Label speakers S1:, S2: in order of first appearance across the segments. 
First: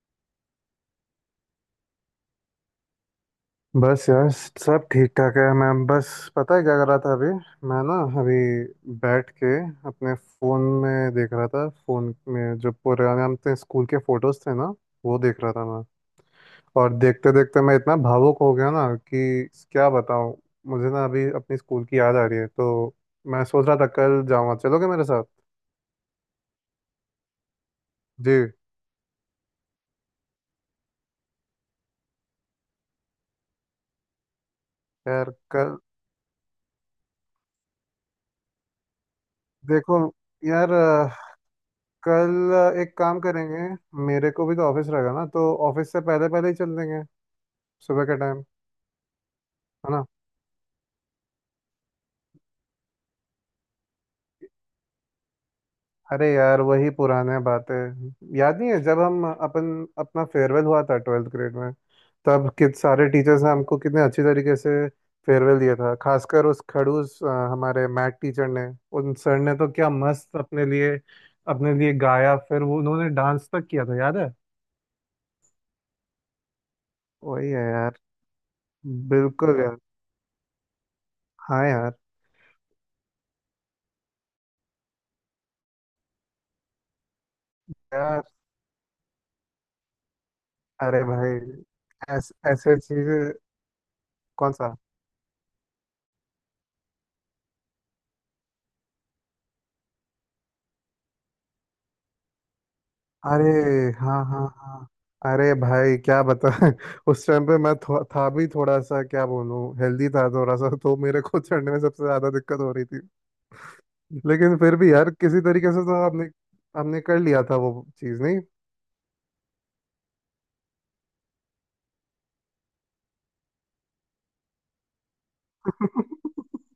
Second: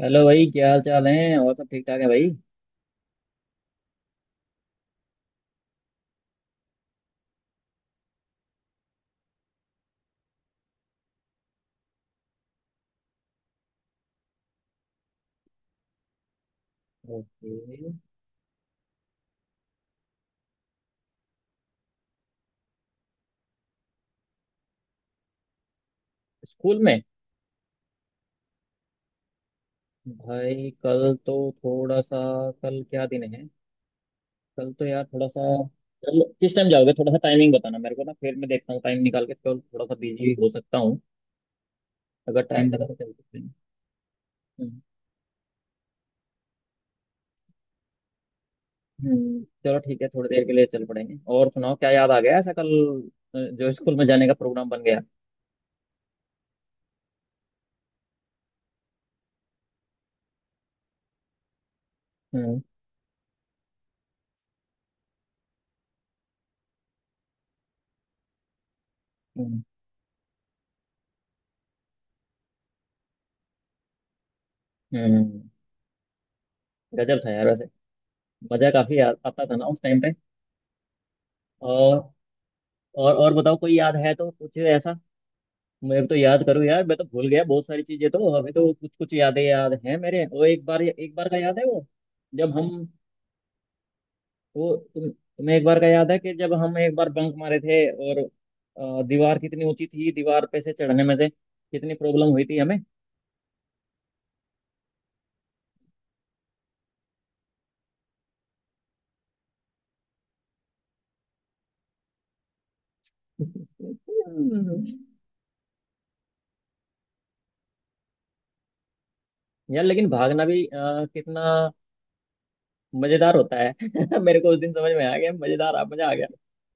S1: Hello भाई, क्या हाल चाल है? और सब ठीक ठाक है भाई?
S2: बस यार। सब ठीक ठाक है। मैं बस, पता है क्या कर रहा था अभी? मैं ना अभी बैठ के अपने फ़ोन में देख रहा था। फ़ोन में जो पुराने हम थे स्कूल के फ़ोटोज़ थे ना, वो देख रहा था मैं। और देखते
S1: ओके।
S2: देखते मैं इतना भावुक हो गया ना कि क्या बताऊँ। मुझे ना अभी अपनी स्कूल की याद आ रही है, तो मैं सोच रहा था कल जाऊँगा। चलोगे मेरे साथ?
S1: स्कूल में?
S2: जी।
S1: भाई, कल तो थोड़ा सा... कल क्या दिन है? कल तो यार थोड़ा
S2: यार
S1: सा...
S2: कल।
S1: चलो, किस टाइम जाओगे? थोड़ा सा टाइमिंग बताना मेरे को ना, फिर मैं देखता हूँ टाइम निकाल के। कल थोड़ा सा
S2: देखो
S1: बिजी हो
S2: यार
S1: सकता हूँ। अगर टाइम
S2: कल
S1: लगा तो
S2: एक
S1: चल
S2: काम
S1: सकते हैं।
S2: करेंगे। मेरे को भी तो
S1: हम्म।
S2: ऑफिस रहेगा ना, तो ऑफिस से पहले पहले ही चल देंगे, सुबह के टाइम।
S1: चलो
S2: है
S1: ठीक
S2: ना?
S1: है, थोड़ी देर के लिए चल पड़ेंगे। और सुनाओ, क्या याद आ गया ऐसा कल जो स्कूल में जाने का प्रोग्राम बन गया?
S2: अरे यार वही पुराने बातें याद नहीं है? जब हम अपन अपना फेयरवेल हुआ था ट्वेल्थ ग्रेड में, तब
S1: हम्म।
S2: कित सारे टीचर्स ने हमको कितने अच्छी तरीके से फेयरवेल दिया था, खासकर उस खड़ूस हमारे मैथ टीचर ने। उन सर ने
S1: हम्म।
S2: तो क्या मस्त अपने लिए गाया, फिर वो उन्होंने डांस तक किया था, याद है?
S1: हम्म। गजब था यार
S2: वही है
S1: वैसे।
S2: यार।
S1: मजा काफी आता था
S2: बिल्कुल
S1: ना
S2: यार।
S1: उस टाइम पे।
S2: हाँ यार।
S1: और और बताओ, कोई याद है तो कुछ ऐसा? मैं तो याद करूँ यार, मैं तो भूल गया बहुत सारी चीजें,
S2: यार
S1: तो अभी तो कुछ कुछ यादें याद हैं मेरे। वो एक बार
S2: अरे
S1: एक बार
S2: भाई
S1: का याद है वो?
S2: ऐस,
S1: जब
S2: ऐसे
S1: हम
S2: चीजें। कौन सा?
S1: वो तुम्हें एक बार का याद है कि जब हम एक बार बंक मारे थे? और दीवार कितनी ऊंची थी, दीवार पे से चढ़ने में से कितनी प्रॉब्लम हुई थी हमें।
S2: अरे हाँ हाँ हाँ। अरे भाई क्या बता। उस टाइम पे मैं था भी थोड़ा सा, क्या बोलूँ, हेल्दी था थोड़ा सा, तो मेरे को चढ़ने में सबसे ज्यादा दिक्कत हो रही थी। लेकिन फिर भी
S1: हम्म।
S2: यार किसी तरीके से तो आपने हमने कर लिया था वो चीज़ नहीं।
S1: यार, लेकिन भागना भी कितना मजेदार होता है। मेरे को उस दिन समझ में आ गया, मजेदार आ मजा आ गया।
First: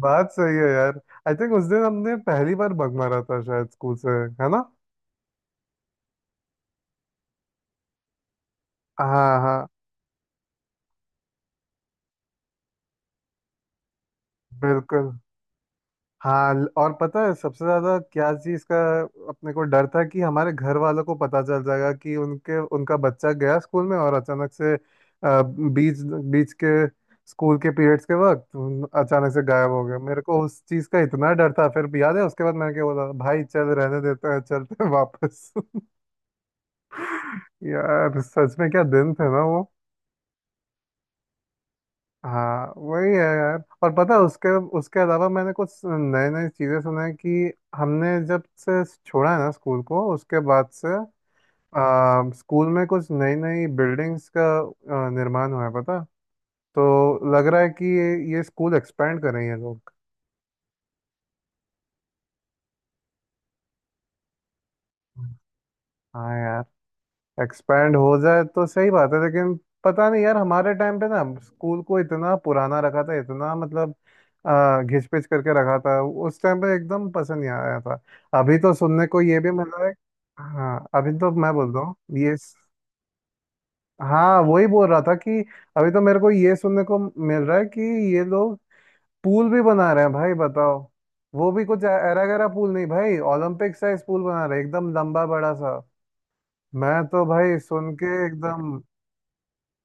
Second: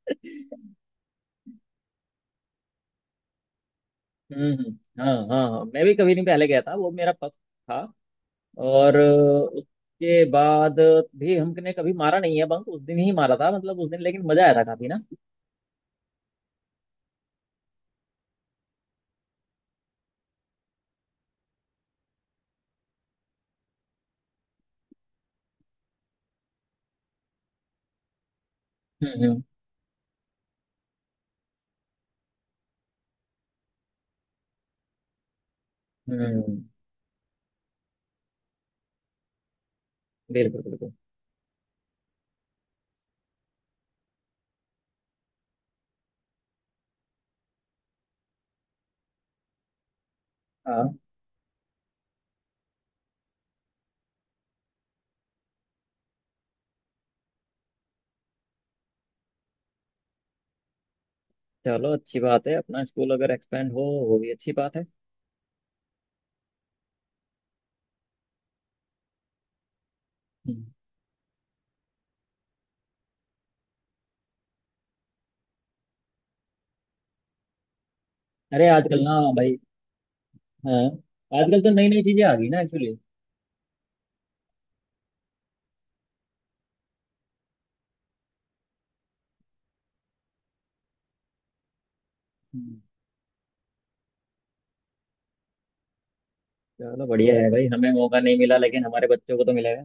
S2: बात सही है यार। आई थिंक उस दिन हमने पहली बार बग मारा था शायद स्कूल से। है
S1: हम्म।
S2: ना?
S1: हाँ हाँ हाँ, मैं भी कभी नहीं पहले गया था, वो मेरा फर्स्ट था। और
S2: हाँ हाँ।
S1: उसके बाद भी हमने कभी मारा नहीं है बंक। उस दिन ही मारा था, मतलब उस दिन, लेकिन मजा आया था काफी ना।
S2: बिल्कुल। और पता है सबसे ज्यादा क्या चीज का अपने को डर था? कि हमारे घर वालों को पता चल जाएगा कि उनके उनका बच्चा गया स्कूल में और अचानक से बीच बीच के स्कूल के पीरियड्स के वक्त अचानक
S1: हम्म।
S2: से गायब हो गया। मेरे को उस चीज का इतना डर था। फिर भी याद है उसके बाद मैंने क्या बोला? भाई चल रहने देते हैं, चलते हैं वापस।
S1: हम्म। हम्म।
S2: यार सच में क्या दिन थे ना।
S1: बिल्कुल बिल्कुल।
S2: हाँ वही है यार। और पता है, उसके उसके अलावा मैंने कुछ नए नए चीज़ें सुना है कि हमने जब से छोड़ा है ना स्कूल को उसके बाद
S1: हाँ।
S2: से स्कूल में कुछ नई नई बिल्डिंग्स का निर्माण हुआ है पता। तो लग रहा है कि ये स्कूल एक्सपेंड कर रहे हैं ये लोग।
S1: चलो, अच्छी बात है, अपना स्कूल अगर एक्सपेंड हो वो भी अच्छी बात है।
S2: हाँ यार। एक्सपैंड हो जाए तो सही बात है, लेकिन पता नहीं यार
S1: हम्म।
S2: हमारे टाइम पे ना स्कूल को इतना पुराना रखा था, इतना, मतलब घिच पिच करके रखा था। उस टाइम पे एकदम पसंद नहीं आया था। अभी
S1: अरे,
S2: तो
S1: आजकल
S2: सुनने
S1: ना
S2: को ये भी
S1: भाई।
S2: मिला है।
S1: हाँ।
S2: हाँ अभी तो मैं
S1: आजकल तो
S2: बोल रहा
S1: नई
S2: हूँ
S1: नई चीजें आ
S2: ये।
S1: गई ना एक्चुअली।
S2: हाँ वही बोल रहा था कि अभी तो मेरे को ये सुनने को मिल रहा है कि ये लोग पूल भी बना रहे हैं भाई बताओ। वो भी कुछ ऐरा गैरा पूल नहीं भाई, ओलंपिक साइज पूल बना रहे हैं, एकदम लंबा बड़ा सा। मैं
S1: चलो,
S2: तो
S1: बढ़िया है
S2: भाई
S1: भाई, हमें
S2: सुन के
S1: मौका नहीं मिला
S2: एकदम,
S1: लेकिन हमारे बच्चों को तो मिलेगा।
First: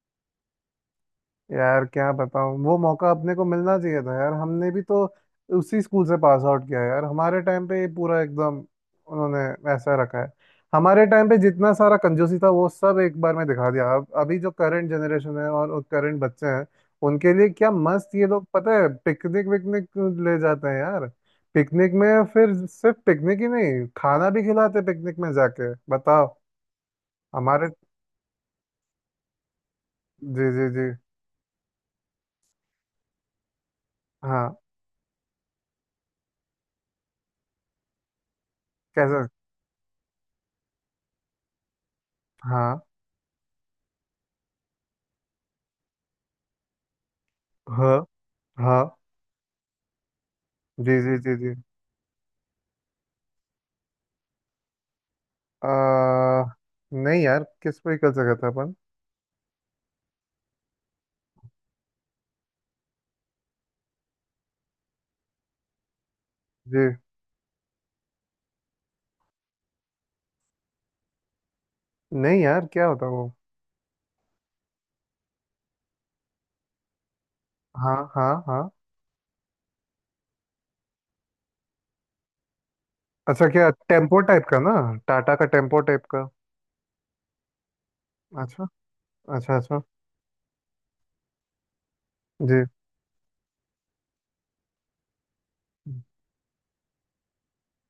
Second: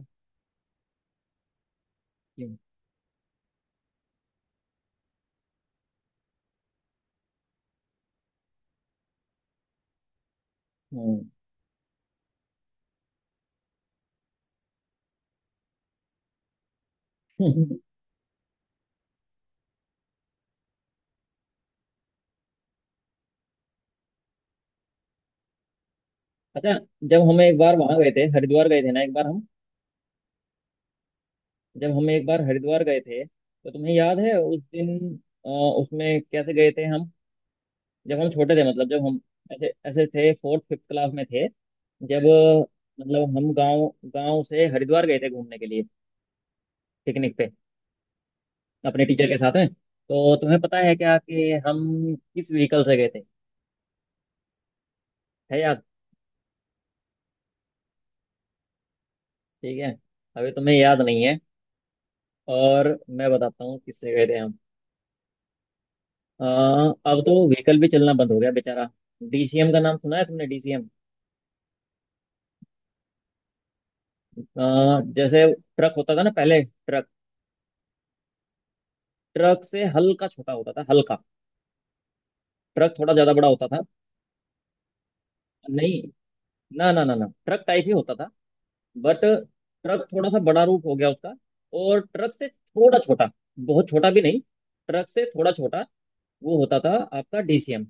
S2: यार क्या बताऊं। वो मौका अपने को मिलना चाहिए था यार। हमने भी तो उसी स्कूल से पास आउट किया यार। हमारे टाइम पे ये पूरा एकदम, उन्होंने ऐसा रखा है। हमारे
S1: हम्म।
S2: टाइम पे जितना सारा कंजूसी था वो सब एक बार में दिखा दिया। अब अभी जो करंट जनरेशन है और करंट बच्चे हैं उनके लिए क्या मस्त ये लोग, पता है पिकनिक विकनिक ले जाते हैं यार। पिकनिक में, फिर सिर्फ पिकनिक ही नहीं, खाना भी खिलाते पिकनिक में जाके बताओ।
S1: अच्छा। जब हम एक
S2: हमारे।
S1: बार वहां गए थे, हरिद्वार गए थे ना, एक बार हम
S2: जी जी जी।
S1: जब हम एक बार हरिद्वार गए थे तो तुम्हें याद है
S2: हाँ।
S1: उस दिन उसमें कैसे गए थे हम? जब हम छोटे थे, मतलब जब हम
S2: कैसे?
S1: ऐसे ऐसे थे, फोर्थ फिफ्थ क्लास में थे। जब
S2: हाँ
S1: मतलब हम गांव गांव से हरिद्वार गए थे घूमने के लिए, पिकनिक पे,
S2: हाँ हाँ।
S1: अपने टीचर के साथ में। तो तुम्हें पता
S2: जी
S1: है क्या
S2: जी जी
S1: कि
S2: जी।
S1: हम किस व्हीकल से गए थे? है याद?
S2: आ, नहीं यार किस पे कर सका था अपन।
S1: ठीक है, अभी तुम्हें याद नहीं है। और मैं बताता हूँ किससे गए थे हम।
S2: जी।
S1: अब तो व्हीकल भी चलना बंद हो गया बेचारा। डीसीएम का नाम सुना है तुमने? डीसीएम
S2: नहीं यार क्या होता वो?
S1: अ, जैसे ट्रक होता था ना पहले, ट्रक।
S2: हाँ हाँ हाँ।
S1: ट्रक से हल्का छोटा होता था, हल्का। ट्रक थोड़ा ज्यादा
S2: अच्छा
S1: बड़ा होता
S2: क्या
S1: था।
S2: टेम्पो टाइप का ना, टाटा का टेम्पो
S1: नहीं,
S2: टाइप का।
S1: ना ना ना ना, ट्रक टाइप ही होता था।
S2: अच्छा
S1: बट
S2: अच्छा। अच्छा।
S1: ट्रक थोड़ा सा बड़ा रूप हो गया उसका, और ट्रक से
S2: जी।
S1: थोड़ा छोटा, बहुत छोटा भी नहीं, ट्रक से थोड़ा छोटा, वो होता था आपका डीसीएम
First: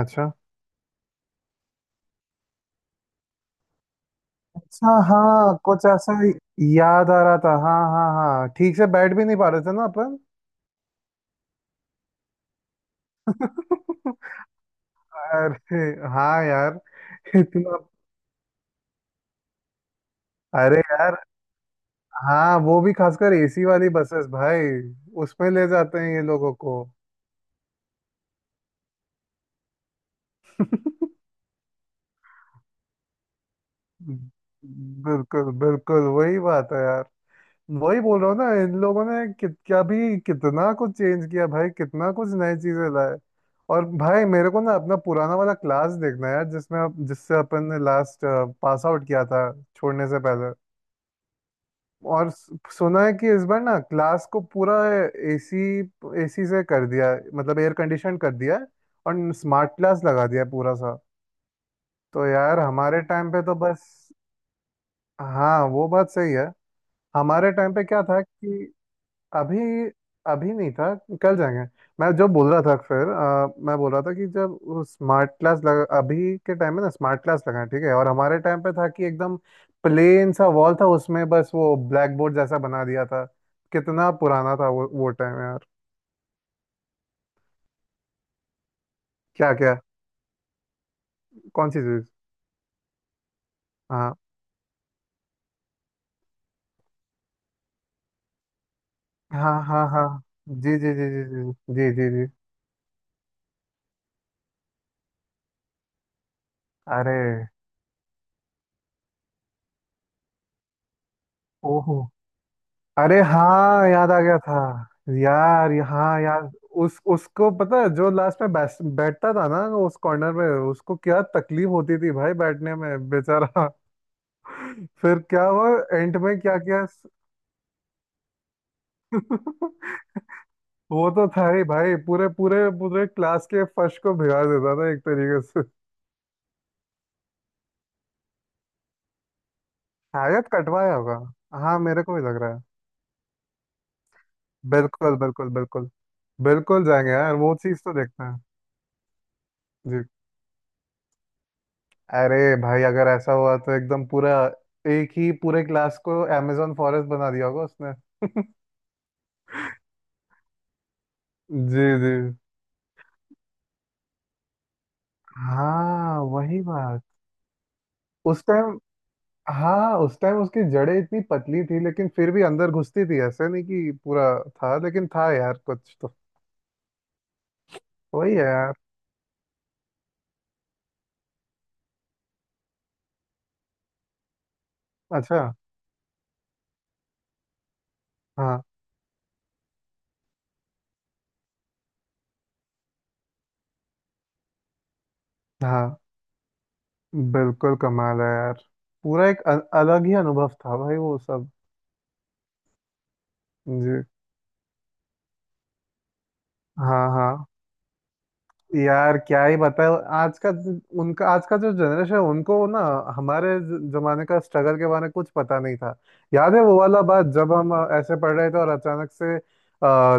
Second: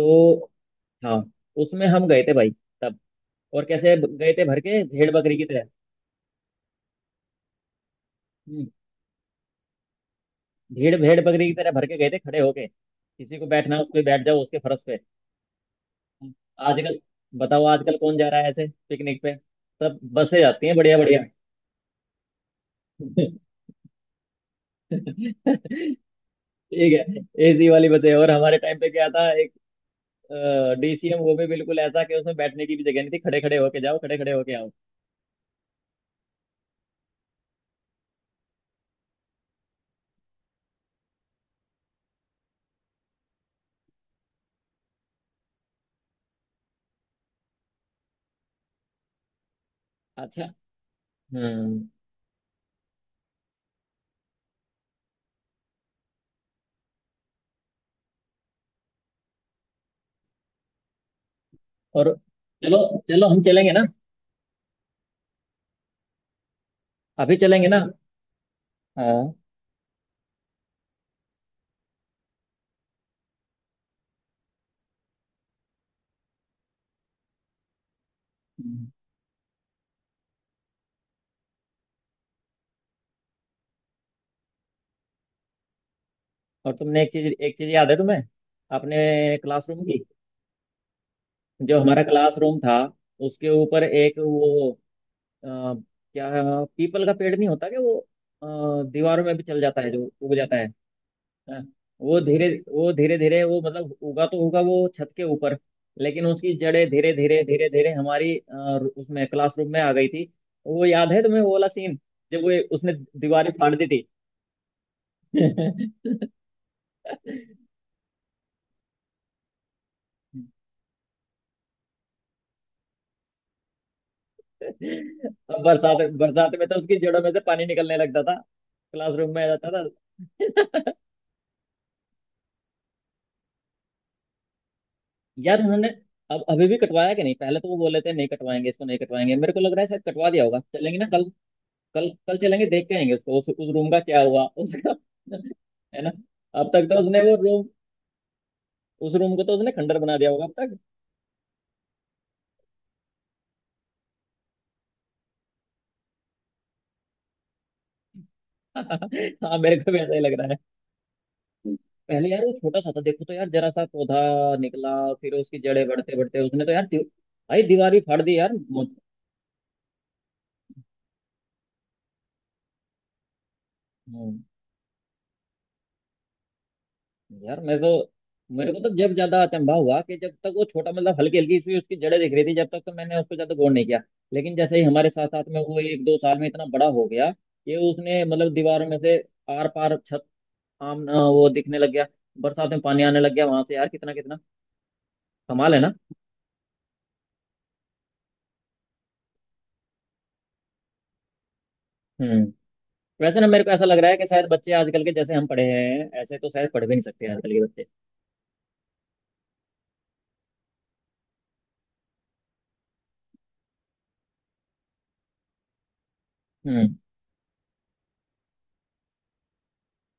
S2: अच्छा
S1: हाँ। उसमें हम गए थे भाई तब। और कैसे गए थे, भर के
S2: अच्छा।
S1: भेड़ बकरी की
S2: हाँ
S1: तरह।
S2: कुछ ऐसा ही याद आ रहा था। हाँ हाँ हाँ।
S1: हम्म,
S2: ठीक से बैठ भी नहीं पा रहे थे ना अपन।
S1: भेड़ भेड़ बकरी की तरह भर के गए थे, खड़े होके। किसी को बैठना है, उस पे बैठ जाओ, उसके फर्श पे।
S2: अरे हाँ यार।
S1: आजकल बताओ,
S2: इतना।
S1: आजकल कौन जा रहा है ऐसे पिकनिक पे? सब बसें जाती हैं,
S2: अरे
S1: बढ़िया
S2: यार।
S1: बढ़िया।
S2: हाँ वो भी खासकर एसी वाली बसेस भाई। उसमें ले जाते हैं ये लोगों को।
S1: ठीक है, एसी वाली बसें। और हमारे टाइम पे क्या था? एक डीसीएम, वो भी बिल्कुल ऐसा कि उसमें बैठने की भी जगह नहीं थी। खड़े खड़े होके जाओ, खड़े खड़े होके आओ।
S2: बिल्कुल बिल्कुल वही बात है यार। वही बोल रहा हूँ ना, इन लोगों ने कित क्या भी कितना कुछ चेंज किया भाई, कितना कुछ नई चीजें लाए। और भाई मेरे को ना अपना पुराना वाला क्लास देखना है यार, जिसमें जिससे अपन ने लास्ट पास आउट किया था, छोड़ने से
S1: अच्छा।
S2: पहले।
S1: हम्म।
S2: और सुना है कि इस बार ना क्लास को पूरा एसी एसी से कर दिया है, मतलब एयर कंडीशन कर दिया है। और स्मार्ट क्लास लगा दिया है पूरा सा।
S1: और,
S2: तो यार
S1: चलो
S2: हमारे
S1: चलो
S2: टाइम
S1: हम
S2: पे तो
S1: चलेंगे ना,
S2: बस। हाँ वो बात सही है।
S1: अभी
S2: हमारे
S1: चलेंगे
S2: टाइम
S1: ना।
S2: पे क्या था कि
S1: हाँ।
S2: अभी अभी नहीं था, कल जाएंगे। मैं जो बोल रहा था, फिर मैं बोल रहा था कि जब स्मार्ट क्लास लगा, अभी के टाइम में ना स्मार्ट क्लास लगा है, ठीक है, और हमारे टाइम पे था
S1: हम्म।
S2: कि एकदम प्लेन सा वॉल था उसमें, बस वो ब्लैक बोर्ड जैसा बना दिया था। कितना पुराना था वो टाइम यार।
S1: और तुमने एक चीज, याद है तुम्हें अपने
S2: क्या क्या?
S1: क्लासरूम की?
S2: कौन
S1: जो
S2: सी
S1: हमारा
S2: चीज?
S1: क्लासरूम था, उसके ऊपर
S2: हाँ
S1: एक वो अ, क्या, पीपल का पेड़ नहीं होता क्या, वो अ, दीवारों में भी
S2: हाँ
S1: चल जाता
S2: हाँ
S1: है, जो
S2: हाँ।
S1: उग जाता है?
S2: जी जी जी जी
S1: हाँ,
S2: जी जी जी जी।
S1: वो धीरे धीरे वो मतलब उगा तो होगा वो छत के ऊपर, लेकिन उसकी जड़ें
S2: अरे।
S1: धीरे धीरे धीरे धीरे उसमें क्लासरूम में आ गई थी। वो याद है तुम्हें, वो वाला
S2: ओहो।
S1: सीन, जब वो उसने
S2: अरे
S1: दीवारें फाड़ दी
S2: हाँ
S1: थी?
S2: याद आ गया था। यार हाँ यार। उस उसको पता है जो लास्ट में बैठता था ना उस कॉर्नर में, उसको क्या तकलीफ होती थी भाई बैठने में बेचारा। फिर क्या
S1: अब
S2: हुआ?
S1: बरसात,
S2: एंड में
S1: बरसात
S2: क्या
S1: में तो
S2: किया?
S1: उसकी जड़ों में से पानी निकलने लगता था, क्लासरूम में आ जाता था।
S2: वो तो था ही भाई। पूरे पूरे पूरे क्लास के फर्श को भिगा देता था एक तरीके
S1: यार
S2: से।
S1: उन्होंने... अब अभी भी कटवाया कि नहीं? पहले तो वो बोले थे नहीं कटवाएंगे इसको, नहीं कटवाएंगे। मेरे को लग रहा है शायद कटवा दिया
S2: शायद
S1: होगा,
S2: कटवाया
S1: चलेंगे ना
S2: होगा।
S1: कल?
S2: हाँ मेरे
S1: कल,
S2: को भी
S1: कल
S2: लग रहा है।
S1: चलेंगे, देख के आएंगे उसको, उस रूम का क्या हुआ उसका।
S2: बिल्कुल बिल्कुल बिल्कुल।
S1: है ना? अब
S2: बिल्कुल
S1: तक तो
S2: जाएंगे
S1: उसने
S2: यार,
S1: वो
S2: वो
S1: रूम
S2: चीज़ तो देखते हैं।
S1: उस रूम को तो उसने खंडर बना दिया होगा अब तक।
S2: अरे भाई अगर ऐसा हुआ तो एकदम पूरा एक ही पूरे क्लास को अमेजोन फॉरेस्ट बना दिया होगा उसने।
S1: हाँ, मेरे को भी ऐसा ही लग रहा है।
S2: जी जी।
S1: पहले यार वो छोटा सा था, देखो तो यार, जरा सा पौधा निकला। फिर उसकी जड़ें बढ़ते
S2: हाँ
S1: बढ़ते
S2: वही
S1: उसने तो यार,
S2: बात।
S1: भाई दीवार भी फाड़ दी
S2: उस
S1: यार।
S2: टाइम, हाँ उस टाइम उसकी जड़ें इतनी पतली थी, लेकिन फिर भी अंदर घुसती थी, ऐसे नहीं कि पूरा
S1: मौत।
S2: था, लेकिन था यार कुछ तो।
S1: यार मैं तो
S2: वही है
S1: मेरे
S2: यार।
S1: को तो जब ज्यादा अचंभा हुआ कि जब तक वो छोटा, मतलब हल्की हल्की सी उसकी जड़ें दिख रही थी, जब तक तो मैंने उसको ज्यादा गौर नहीं किया। लेकिन जैसे ही हमारे साथ
S2: अच्छा।
S1: साथ में वो एक दो साल में इतना बड़ा हो गया कि उसने मतलब
S2: हाँ
S1: दीवारों में से आर पार छत वो दिखने लग गया, बरसात में पानी आने लग गया वहां से। यार, कितना कितना कमाल है ना।
S2: हाँ। बिल्कुल कमाल है यार। पूरा एक अलग ही अनुभव था भाई वो सब।
S1: हम्म। वैसे ना, मेरे को ऐसा लग
S2: जी।
S1: रहा है कि शायद बच्चे आजकल के, जैसे हम पढ़े हैं ऐसे तो शायद पढ़ भी नहीं
S2: हाँ
S1: सकते
S2: हाँ।
S1: आजकल के बच्चे।
S2: यार क्या ही बताए। आज का, उनका आज का जो जनरेशन है उनको ना हमारे जमाने का स्ट्रगल के बारे में कुछ पता नहीं था। याद है वो
S1: हम्म।
S2: वाला बात? जब हम ऐसे पढ़ रहे थे और अचानक से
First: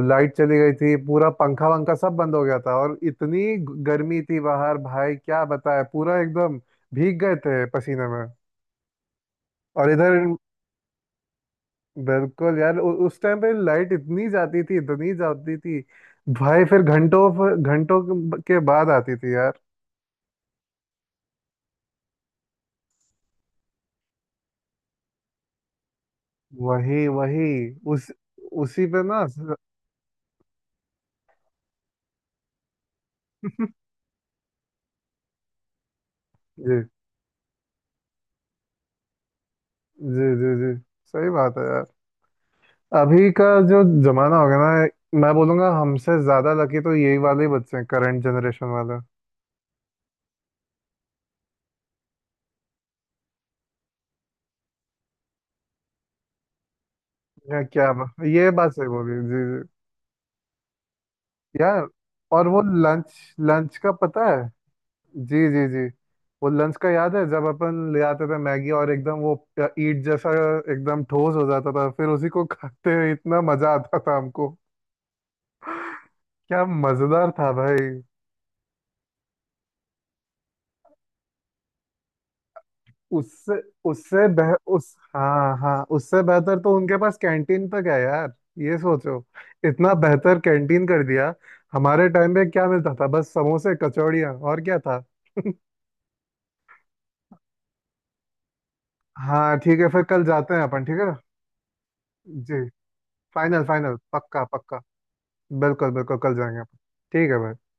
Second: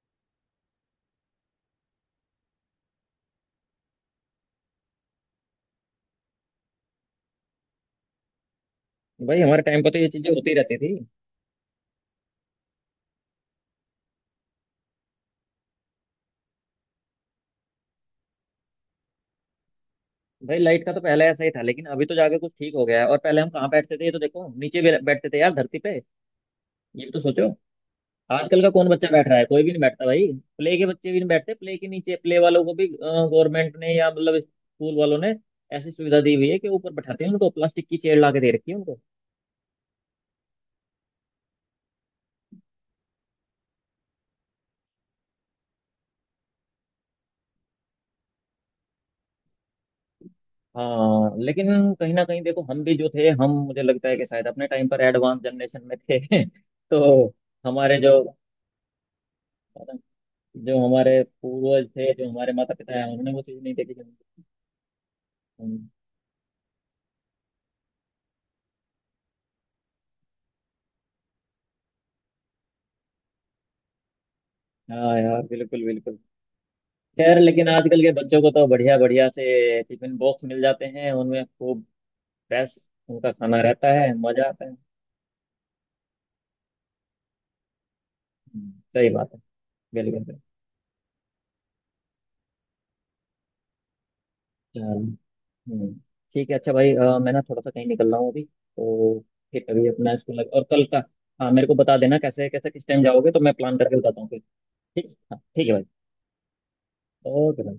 S2: लाइट चली गई थी, पूरा पंखा वंखा सब बंद हो गया था और इतनी गर्मी थी बाहर भाई क्या बताए पूरा एकदम भीग गए थे पसीने में।
S1: भाई, हमारे टाइम पर
S2: और
S1: तो ये
S2: इधर,
S1: चीजें होती रहती थी।
S2: बिल्कुल यार उस टाइम पे लाइट इतनी जाती थी, इतनी जाती थी भाई। फिर घंटों घंटों के बाद आती थी।
S1: भाई, लाइट का तो पहले ऐसा ही था, लेकिन अभी तो जाके कुछ ठीक हो गया है। और पहले हम कहाँ बैठते थे, ये तो देखो, नीचे भी बैठते थे यार, धरती पे। ये
S2: वही
S1: भी तो
S2: वही।
S1: सोचो,
S2: उस
S1: आजकल का
S2: उसी
S1: कौन
S2: पे
S1: बच्चा
S2: ना।
S1: बैठ रहा है? कोई भी नहीं बैठता भाई। प्ले के बच्चे भी नहीं बैठते, प्ले के नीचे। प्ले वालों को भी गवर्नमेंट ने, या मतलब स्कूल वालों ने ऐसी सुविधा दी हुई है कि
S2: जी
S1: ऊपर बैठाते हैं उनको, प्लास्टिक की चेयर ला के दे रखी है उनको।
S2: जी जी जी। सही बात है यार। अभी का जो जमाना हो गया ना, मैं बोलूंगा हमसे ज्यादा लकी तो यही वाले ही बच्चे हैं, करंट जनरेशन वाले।
S1: हाँ, लेकिन कहीं ना कहीं देखो, हम भी जो थे हम मुझे लगता है कि शायद अपने टाइम पर एडवांस जनरेशन में थे, तो
S2: या क्या
S1: हमारे जो
S2: बात, ये बात सही बोली। जी जी।
S1: जो हमारे
S2: यार
S1: पूर्वज थे, जो
S2: और
S1: हमारे
S2: वो
S1: माता पिता है,
S2: लंच
S1: उन्होंने वो चीज नहीं
S2: लंच का
S1: देखी।
S2: पता है। जी जी जी।
S1: हम्म,
S2: वो लंच का याद है जब अपन ले आते थे मैगी और एकदम वो ईट जैसा एकदम ठोस हो जाता था, फिर उसी को खाते हुए इतना मजा आता था हमको।
S1: हाँ यार बिल्कुल बिल्कुल।
S2: क्या मजेदार
S1: खैर,
S2: था
S1: लेकिन
S2: भाई।
S1: आजकल के बच्चों को तो बढ़िया बढ़िया से टिफिन बॉक्स मिल जाते हैं, उनमें खूब फ्रेश उनका
S2: उससे
S1: खाना रहता है,
S2: उससे
S1: मजा
S2: बेह
S1: आता है।
S2: उस हाँ हाँ, उससे बेहतर तो उनके पास कैंटीन तक है यार। ये
S1: सही
S2: सोचो,
S1: बात है।
S2: इतना
S1: बिल्कुल
S2: बेहतर
S1: बिल्कुल।
S2: कैंटीन कर दिया। हमारे टाइम में क्या मिलता था? बस समोसे कचौड़ियाँ। और क्या
S1: चलो।
S2: था?
S1: हम्म, ठीक है, अच्छा भाई मैं ना थोड़ा सा कहीं निकल रहा हूँ अभी तो।
S2: हाँ
S1: फिर
S2: ठीक
S1: अभी
S2: है फिर
S1: अपना
S2: कल
S1: स्कूल लग
S2: जाते हैं
S1: और कल
S2: अपन। ठीक
S1: का...
S2: है।
S1: हाँ, मेरे को बता देना कैसे
S2: जी।
S1: कैसे, किस टाइम जाओगे, तो मैं
S2: फाइनल
S1: प्लान करके
S2: फाइनल
S1: बताता हूँ फिर।
S2: पक्का पक्का।
S1: ठीक, हाँ ठीक है भाई।
S2: बिल्कुल बिल्कुल कल जाएंगे अपन। ठीक है भाई।
S1: ओके।